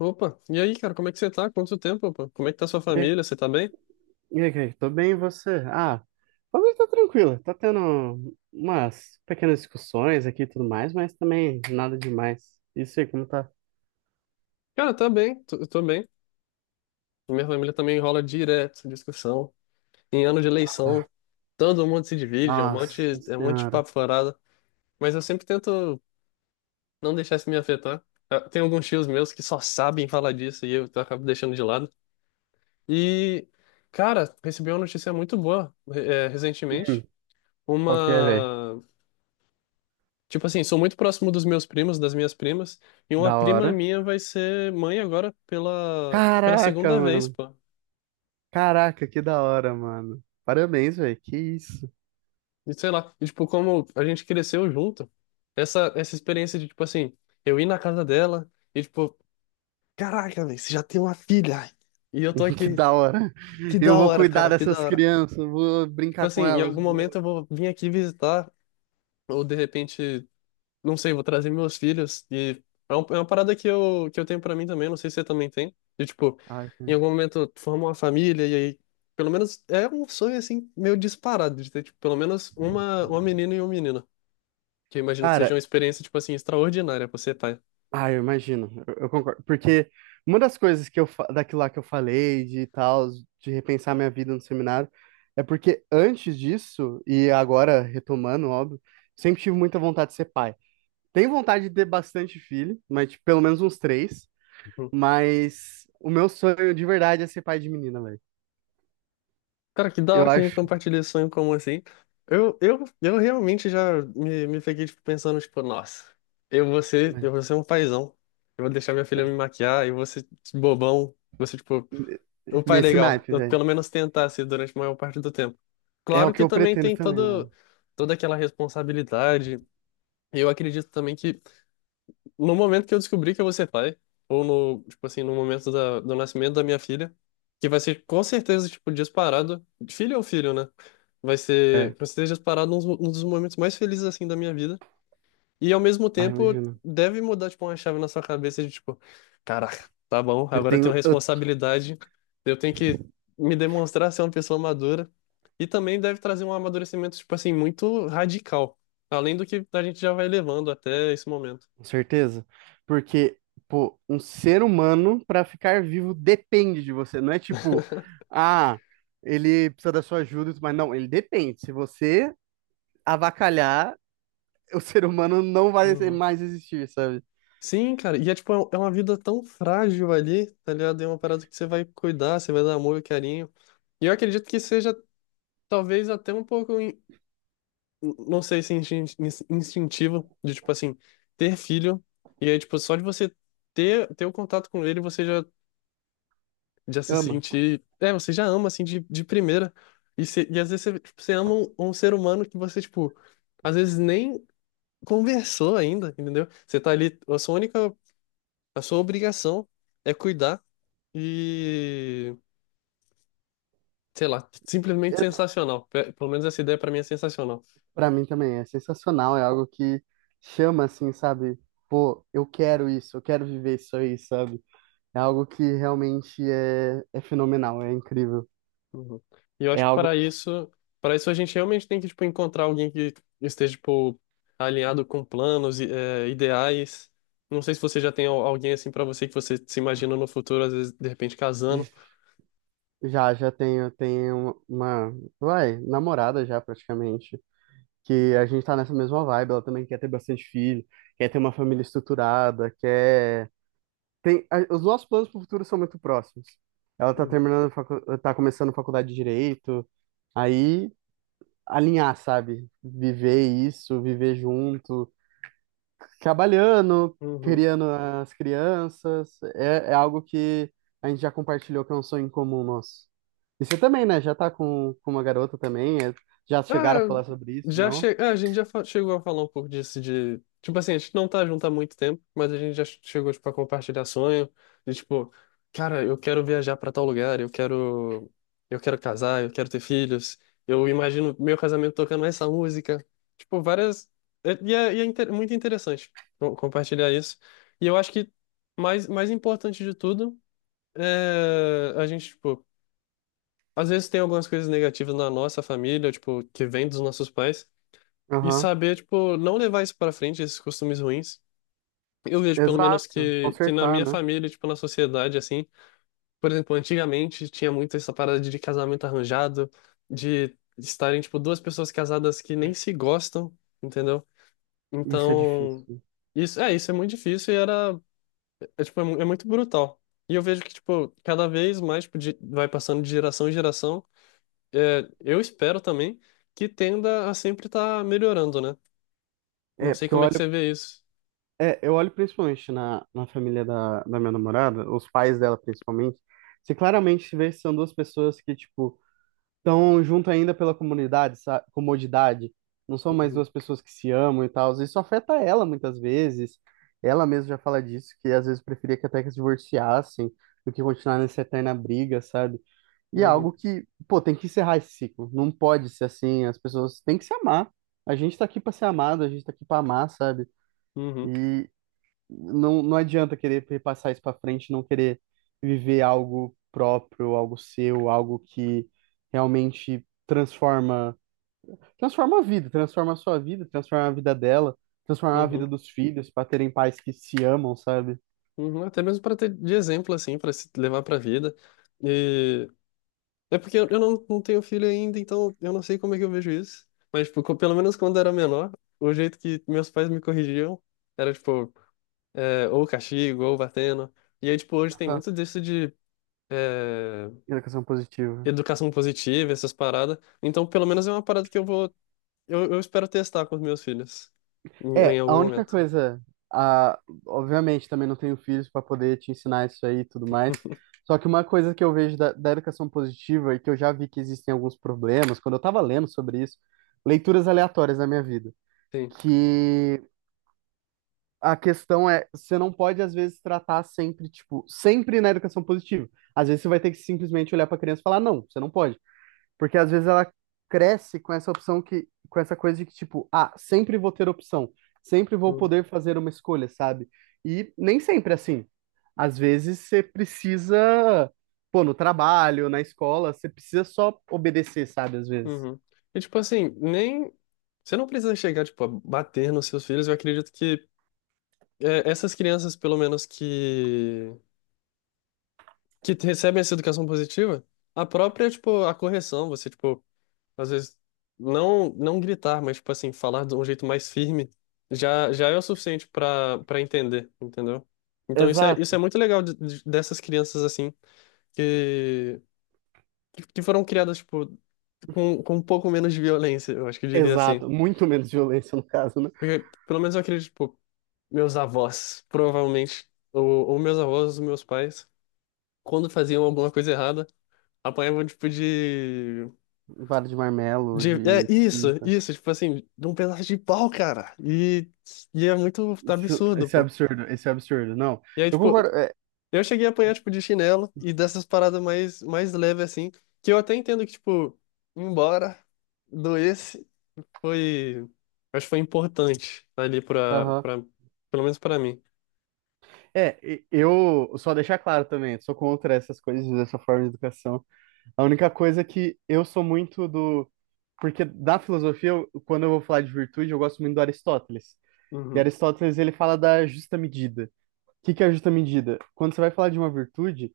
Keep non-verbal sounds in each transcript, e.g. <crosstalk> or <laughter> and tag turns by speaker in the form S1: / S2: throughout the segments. S1: Opa, e aí, cara, como é que você tá? Quanto tempo, pô? Como é que tá sua
S2: E aí,
S1: família? Você tá bem?
S2: Kaique? Tô bem, e você? Ah, também tá tranquilo. Tá tendo umas pequenas discussões aqui e tudo mais, mas também nada demais. Isso aí, como tá?
S1: Cara, tá bem, tô, eu tô bem. Minha família também rola direto, discussão. Em ano de
S2: Ah,
S1: eleição, todo mundo se divide,
S2: nossa
S1: é um monte de
S2: senhora.
S1: papo furado. Mas eu sempre tento não deixar isso me afetar. Ah, tem alguns tios meus que só sabem falar disso e eu acabo deixando de lado. E, cara, recebi uma notícia muito boa,
S2: Hum,
S1: recentemente.
S2: qual que é, velho?
S1: Uma. Tipo assim, sou muito próximo dos meus primos, das minhas primas, e uma
S2: Da
S1: prima
S2: hora.
S1: minha vai ser mãe agora pela
S2: Caraca,
S1: segunda vez,
S2: mano.
S1: pô.
S2: Caraca, que da hora, mano. Parabéns, velho. Que isso. <laughs>
S1: E sei lá, e, tipo, como a gente cresceu junto, essa experiência de, tipo assim, eu ir na casa dela e, tipo, caraca, velho, você já tem uma filha. E eu tô
S2: Que
S1: aqui,
S2: da hora.
S1: que
S2: Eu
S1: da
S2: vou
S1: hora,
S2: cuidar
S1: cara, que da
S2: dessas
S1: hora.
S2: crianças, vou
S1: Tipo
S2: brincar
S1: assim,
S2: com
S1: em
S2: elas.
S1: algum
S2: Vou...
S1: momento eu vou vir aqui visitar, ou de repente, não sei, vou trazer meus filhos. E é uma parada que eu tenho pra mim também, não sei se você também tem. De, tipo,
S2: Ai,
S1: em algum momento tu forma uma família e aí, pelo menos, é um sonho, assim, meio disparado, de ter, tipo, pelo menos uma menina e um menino. Que eu imagino que seja
S2: cara,
S1: uma experiência, tipo assim, extraordinária pra você, tá?
S2: ah, eu imagino, eu concordo, porque uma das coisas que daquilo lá que eu falei de tal, de repensar minha vida no seminário, é porque antes disso, e agora retomando, óbvio, sempre tive muita vontade de ser pai. Tenho vontade de ter bastante filho, mas tipo, pelo menos uns três,
S1: Uhum.
S2: mas o meu sonho de verdade é ser pai de menina, velho.
S1: Cara, que da hora
S2: Eu
S1: que a gente
S2: acho.
S1: compartilha esse sonho comum, assim. Eu realmente já me peguei, tipo, pensando, tipo, nossa, eu
S2: Né,
S1: vou ser um paizão. Eu vou deixar minha filha me
S2: é-
S1: maquiar, eu vou ser bobão, você, tipo. O pai é
S2: Nesse
S1: legal.
S2: naipe,
S1: Eu,
S2: velho.
S1: pelo menos tentasse durante a maior parte do tempo.
S2: É o
S1: Claro
S2: que
S1: que
S2: eu
S1: também
S2: pretendo
S1: tem
S2: também, mano.
S1: todo, toda aquela responsabilidade. Eu acredito também que no momento que eu descobrir que eu vou ser pai, ou no, tipo assim, no momento do nascimento da minha filha, que vai ser com certeza, tipo, disparado, filho ou filho, né? Vai
S2: É.
S1: ser com certeza disparado um dos momentos mais felizes, assim, da minha vida. E ao mesmo
S2: Ah,
S1: tempo,
S2: imagino.
S1: deve mudar, tipo, uma chave na sua cabeça de, tipo, caraca, tá bom,
S2: Eu
S1: agora eu tenho
S2: tenho. Eu
S1: responsabilidade, eu tenho que me demonstrar ser uma pessoa madura. E também deve trazer um amadurecimento, tipo assim, muito radical. Além do que a gente já vai levando até esse momento.
S2: com certeza, porque, pô, um ser humano, para ficar vivo, depende de você. Não é tipo, ah, ele precisa da sua ajuda, e tudo mais. Não, ele depende. Se você avacalhar, <laughs> o ser humano não vai ser-
S1: Uhum.
S2: mais existir, sabe?
S1: Sim, cara, e é tipo, é um, é uma vida tão frágil ali, tá ligado? É uma parada que você vai cuidar, você vai dar amor e carinho. E eu acredito que seja talvez até um pouco, não sei se é instintivo de, tipo assim, ter filho. E aí, tipo, só de você ter o contato com ele, você já, já se
S2: Ama.
S1: sentir. É, você já ama, assim, de primeira. E, e às vezes você, tipo, você ama um, um ser humano que você, tipo, às vezes nem conversou ainda, entendeu? Você tá ali, a sua única, a sua obrigação é cuidar e, sei lá, simplesmente sensacional. Pelo menos essa ideia pra mim é sensacional.
S2: Pra mim também é sensacional, é algo que chama assim, sabe? Pô, eu quero isso, eu quero viver isso aí, sabe? É algo que realmente é fenomenal, é incrível.
S1: Uhum. E eu
S2: É
S1: acho que
S2: algo.
S1: para isso a gente realmente tem que, tipo, encontrar alguém que esteja, tipo, alinhado com planos, e, ideais. Não sei se você já tem alguém assim para você que você se imagina no futuro, às vezes, de repente, casando.
S2: Já, já tenho, tenho uma, vai, namorada já praticamente, que a gente tá nessa mesma vibe, ela também quer ter bastante filho, quer ter uma família estruturada, quer... Tem, os nossos planos pro futuro são muito próximos. Ela tá
S1: Uhum.
S2: terminando, tá começando faculdade de Direito, aí alinhar, sabe? Viver isso, viver junto, trabalhando,
S1: Uhum.
S2: criando as crianças. É, é algo que a gente já compartilhou, que é um sonho em comum nosso. E você também, né? Já tá com uma garota também. Já chegaram a
S1: Ah,
S2: falar sobre isso, não?
S1: a gente chegou a falar um pouco disso de. Tipo assim, a gente não tá junto há muito tempo, mas a gente já chegou, tipo, a compartilhar sonho. De tipo, cara, eu quero viajar pra tal lugar, eu quero. Eu quero casar, eu quero ter filhos. Eu imagino meu casamento tocando essa música. Tipo, várias. E é muito interessante compartilhar isso. E eu acho que mais importante de tudo é a gente, tipo, às vezes tem algumas coisas negativas na nossa família, tipo, que vem dos nossos pais. E
S2: Aham.
S1: saber, tipo, não levar isso pra frente, esses costumes ruins. Eu vejo, pelo menos,
S2: Exato.
S1: que na
S2: Consertar,
S1: minha
S2: né?
S1: família, tipo, na sociedade, assim, por exemplo, antigamente tinha muito essa parada de casamento arranjado, de estarem, tipo, duas pessoas casadas que nem se gostam, entendeu?
S2: Isso é
S1: Então,
S2: difícil.
S1: isso é muito difícil e era, é, tipo, é, é muito brutal. E eu vejo que, tipo, cada vez mais, tipo, vai passando de geração em geração, é, eu espero também que tenda a sempre estar melhorando, né? Não
S2: É,
S1: sei
S2: porque eu
S1: como é que
S2: olho,
S1: você vê isso.
S2: é, eu olho principalmente na, na família da, da minha namorada, os pais dela principalmente, você claramente vê que são duas pessoas que, tipo, estão junto ainda pela comunidade, comodidade. Não são mais
S1: Uhum,
S2: duas pessoas que se amam e tal. Isso afeta ela muitas vezes. Ela mesma já fala disso, que às vezes preferia que até que se divorciassem do que continuar nessa eterna briga, sabe? E é algo
S1: uhum,
S2: que, pô, tem que encerrar esse ciclo. Não pode ser assim. As pessoas têm que se amar. A gente tá aqui pra ser amado, a gente tá aqui pra amar, sabe?
S1: uhum,
S2: E não, não adianta querer repassar isso para frente, não querer viver algo próprio, algo seu, algo que realmente transforma, transforma a vida, transforma a sua vida, transforma a vida dela, transforma a
S1: uhum,
S2: vida dos filhos para terem pais que se amam, sabe?
S1: uhum. Até mesmo para ter de exemplo, assim, para se levar para a vida. E é porque eu não, não tenho filho ainda, então eu não sei como é que eu vejo isso. Mas, tipo, pelo menos quando eu era menor, o jeito que meus pais me corrigiam era, tipo, é, ou castigo, ou batendo. E aí, tipo, hoje tem
S2: Essa
S1: muito disso de é,
S2: educação positiva.
S1: educação positiva, essas paradas. Então, pelo menos é uma parada que eu vou, eu espero testar com os meus filhos em, em
S2: É,
S1: algum
S2: a única
S1: momento.
S2: coisa, a, obviamente também não tenho filhos para poder te ensinar isso aí e tudo mais. Só que uma coisa que eu vejo da, da educação positiva e que eu já vi que existem alguns problemas, quando eu estava lendo sobre isso, leituras aleatórias na minha vida,
S1: Sim.
S2: que a questão é, você não pode às vezes tratar sempre, tipo, sempre na educação positiva. Às vezes você vai ter que simplesmente olhar para a criança e falar, não, você não pode. Porque às vezes ela cresce com essa opção que, com essa coisa de que, tipo, ah, sempre vou ter opção, sempre vou
S1: Hum.
S2: poder fazer uma escolha, sabe? E nem sempre é assim. Às vezes você precisa, pô, no trabalho, na escola, você precisa só obedecer, sabe? Às vezes.
S1: Uhum. E tipo assim, nem. Você não precisa chegar, tipo, a bater nos seus filhos. Eu acredito que é, essas crianças, pelo menos, que. Que recebem essa educação positiva, a própria, tipo, a correção, você, tipo, às vezes não, não gritar, mas, tipo assim, falar de um jeito mais firme, já, já é o suficiente pra para entender, entendeu? Então isso é
S2: Exato,
S1: muito legal dessas crianças, assim, que, que foram criadas, tipo, com um pouco menos de violência, eu acho que eu diria assim.
S2: exato. Muito menos violência, no caso, né?
S1: Porque, pelo menos eu acredito, tipo, meus avós, provavelmente, ou meus avós, ou meus pais, quando faziam alguma coisa errada, apanhavam, tipo,
S2: Vara de marmelo,
S1: É,
S2: de
S1: isso,
S2: cinta.
S1: isso, tipo assim, de um pedaço de pau, cara. E é muito
S2: Isso,
S1: absurdo,
S2: esse é
S1: pô.
S2: absurdo, esse é absurdo. Não,
S1: E aí,
S2: eu
S1: tipo,
S2: concordo. É,
S1: eu cheguei a apanhar, tipo, de chinelo e dessas paradas mais, mais leves, assim, que eu até entendo que, tipo, embora doesse, foi... Acho que foi importante ali pra,
S2: aham.
S1: pra, pelo menos pra mim.
S2: Eu só deixar claro também, sou contra essas coisas, dessa forma de educação. A única coisa é que eu sou muito do. Porque da filosofia, quando eu vou falar de virtude, eu gosto muito do Aristóteles. E
S1: Uhum,
S2: Aristóteles, ele fala da justa medida. O que que é a justa medida? Quando você vai falar de uma virtude,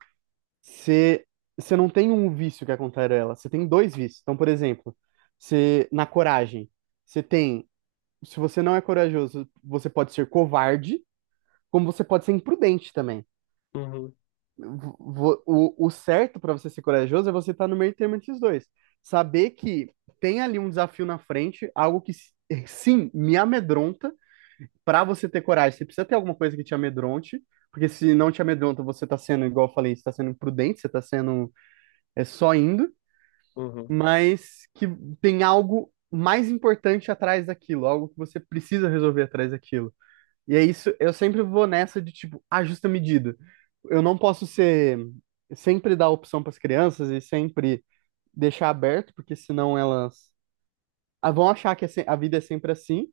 S2: você, você não tem um vício que é contrário a ela, você tem dois vícios. Então, por exemplo, você, na coragem, você tem. Se você não é corajoso, você pode ser covarde, como você pode ser imprudente também.
S1: uhum.
S2: O, o certo para você ser corajoso é você estar no meio termo entre os dois. Saber que tem ali um desafio na frente, algo que <laughs> sim me amedronta, para você ter coragem. Você precisa ter alguma coisa que te amedronte, porque se não te amedronta, você tá sendo, igual eu falei, você tá sendo imprudente, você tá sendo é, só indo,
S1: Uhum,
S2: mas que tem algo mais importante atrás daquilo, algo que você precisa resolver atrás daquilo. E é isso, eu sempre vou nessa de tipo, a justa medida. Eu não posso ser sempre dar opção para as crianças e sempre deixar aberto, porque senão elas ah, vão achar que a vida é sempre assim,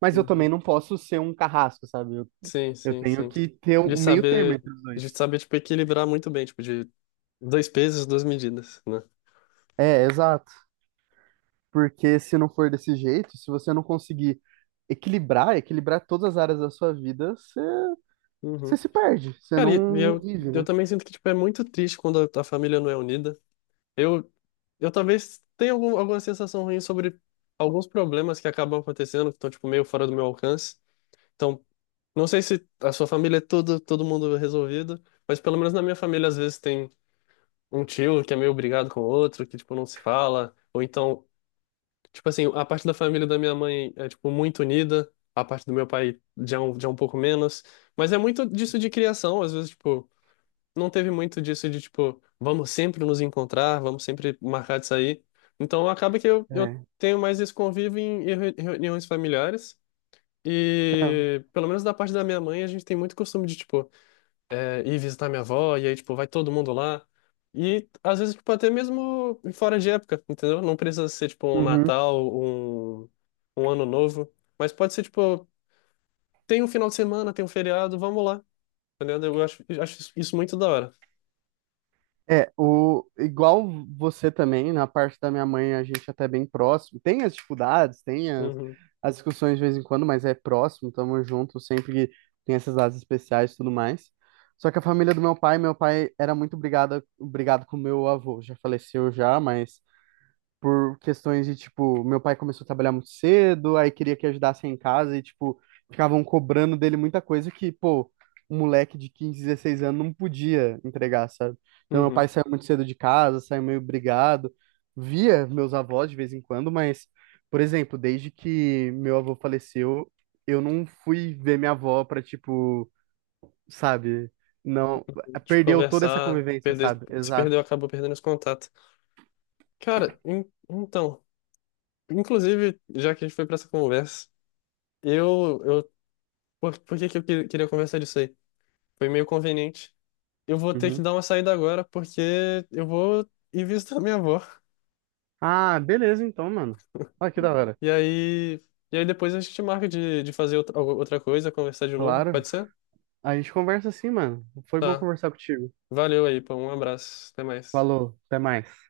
S2: mas eu também
S1: uhum.
S2: não posso ser um carrasco, sabe?
S1: Sim,
S2: Eu
S1: sim,
S2: tenho
S1: sim.
S2: que ter
S1: De
S2: o meio termo
S1: saber,
S2: entre os
S1: de
S2: dois.
S1: saber, tipo, equilibrar muito bem, tipo, de dois pesos, duas medidas, né?
S2: É, exato. Porque se não for desse jeito, se você não conseguir equilibrar, equilibrar todas as áreas da sua vida, você, você
S1: Uhum.
S2: se perde, você
S1: Cara,
S2: não,
S1: e
S2: não vive,
S1: eu
S2: né?
S1: também sinto que, tipo, é muito triste quando a família não é unida. Eu, eu talvez tenha algum, alguma sensação ruim sobre alguns problemas que acabam acontecendo, que estão, tipo, meio fora do meu alcance. Então, não sei se a sua família é todo mundo resolvido, mas pelo menos na minha família, às vezes, tem um tio que é meio brigado com o outro, que, tipo, não se fala, ou então tipo assim, a parte da família da minha mãe é, tipo, muito unida, a parte do meu pai já é um pouco menos, mas é muito disso de criação, às vezes, tipo, não teve muito disso de, tipo, vamos sempre nos encontrar, vamos sempre marcar de sair. Então, acaba que eu
S2: É.
S1: tenho mais esse convívio em reuniões familiares
S2: Então,
S1: e, pelo menos da parte da minha mãe, a gente tem muito costume de, tipo, é, ir visitar minha avó, e aí, tipo, vai todo mundo lá. E às vezes, tipo, até mesmo fora de época, entendeu? Não precisa ser, tipo, um
S2: uhum.
S1: Natal, um Ano Novo, mas pode ser, tipo, tem um final de semana, tem um feriado, vamos lá, entendeu? Eu acho isso muito da hora.
S2: É, o, igual você também, na parte da minha mãe, a gente até é bem próximo. Tem as dificuldades, tem as,
S1: Uhum,
S2: as discussões de vez em quando, mas é próximo, tamo junto, sempre tem essas datas especiais e tudo mais. Só que a família do meu pai era muito obrigado com meu avô, já faleceu já, mas por questões de, tipo, meu pai começou a trabalhar muito cedo, aí queria que ajudasse em casa e, tipo, ficavam cobrando dele muita coisa que, pô, um moleque de 15, 16 anos não podia entregar, sabe? Então, meu
S1: uhum.
S2: pai saiu muito cedo de casa, saiu meio brigado, via meus avós de vez em quando, mas, por exemplo, desde que meu avô faleceu, eu não fui ver minha avó pra, tipo, sabe? Não,
S1: Tipo,
S2: perdeu toda essa
S1: conversar,
S2: convivência,
S1: perder,
S2: sabe?
S1: se
S2: Exato.
S1: perdeu, acabou perdendo esse contato. Cara, então, inclusive, já que a gente foi pra essa conversa, eu, por, queria conversar disso aí? Foi meio conveniente. Eu vou ter que
S2: Uhum.
S1: dar uma saída agora, porque eu vou ir visitar minha avó.
S2: Ah, beleza então, mano. Olha que da hora.
S1: E aí, e aí depois a gente marca de fazer outra, outra coisa, conversar de novo.
S2: Claro.
S1: Pode ser?
S2: A gente conversa assim, mano. Foi bom
S1: Tá.
S2: conversar contigo.
S1: Valeu aí, pô. Um abraço. Até mais.
S2: Falou, até mais.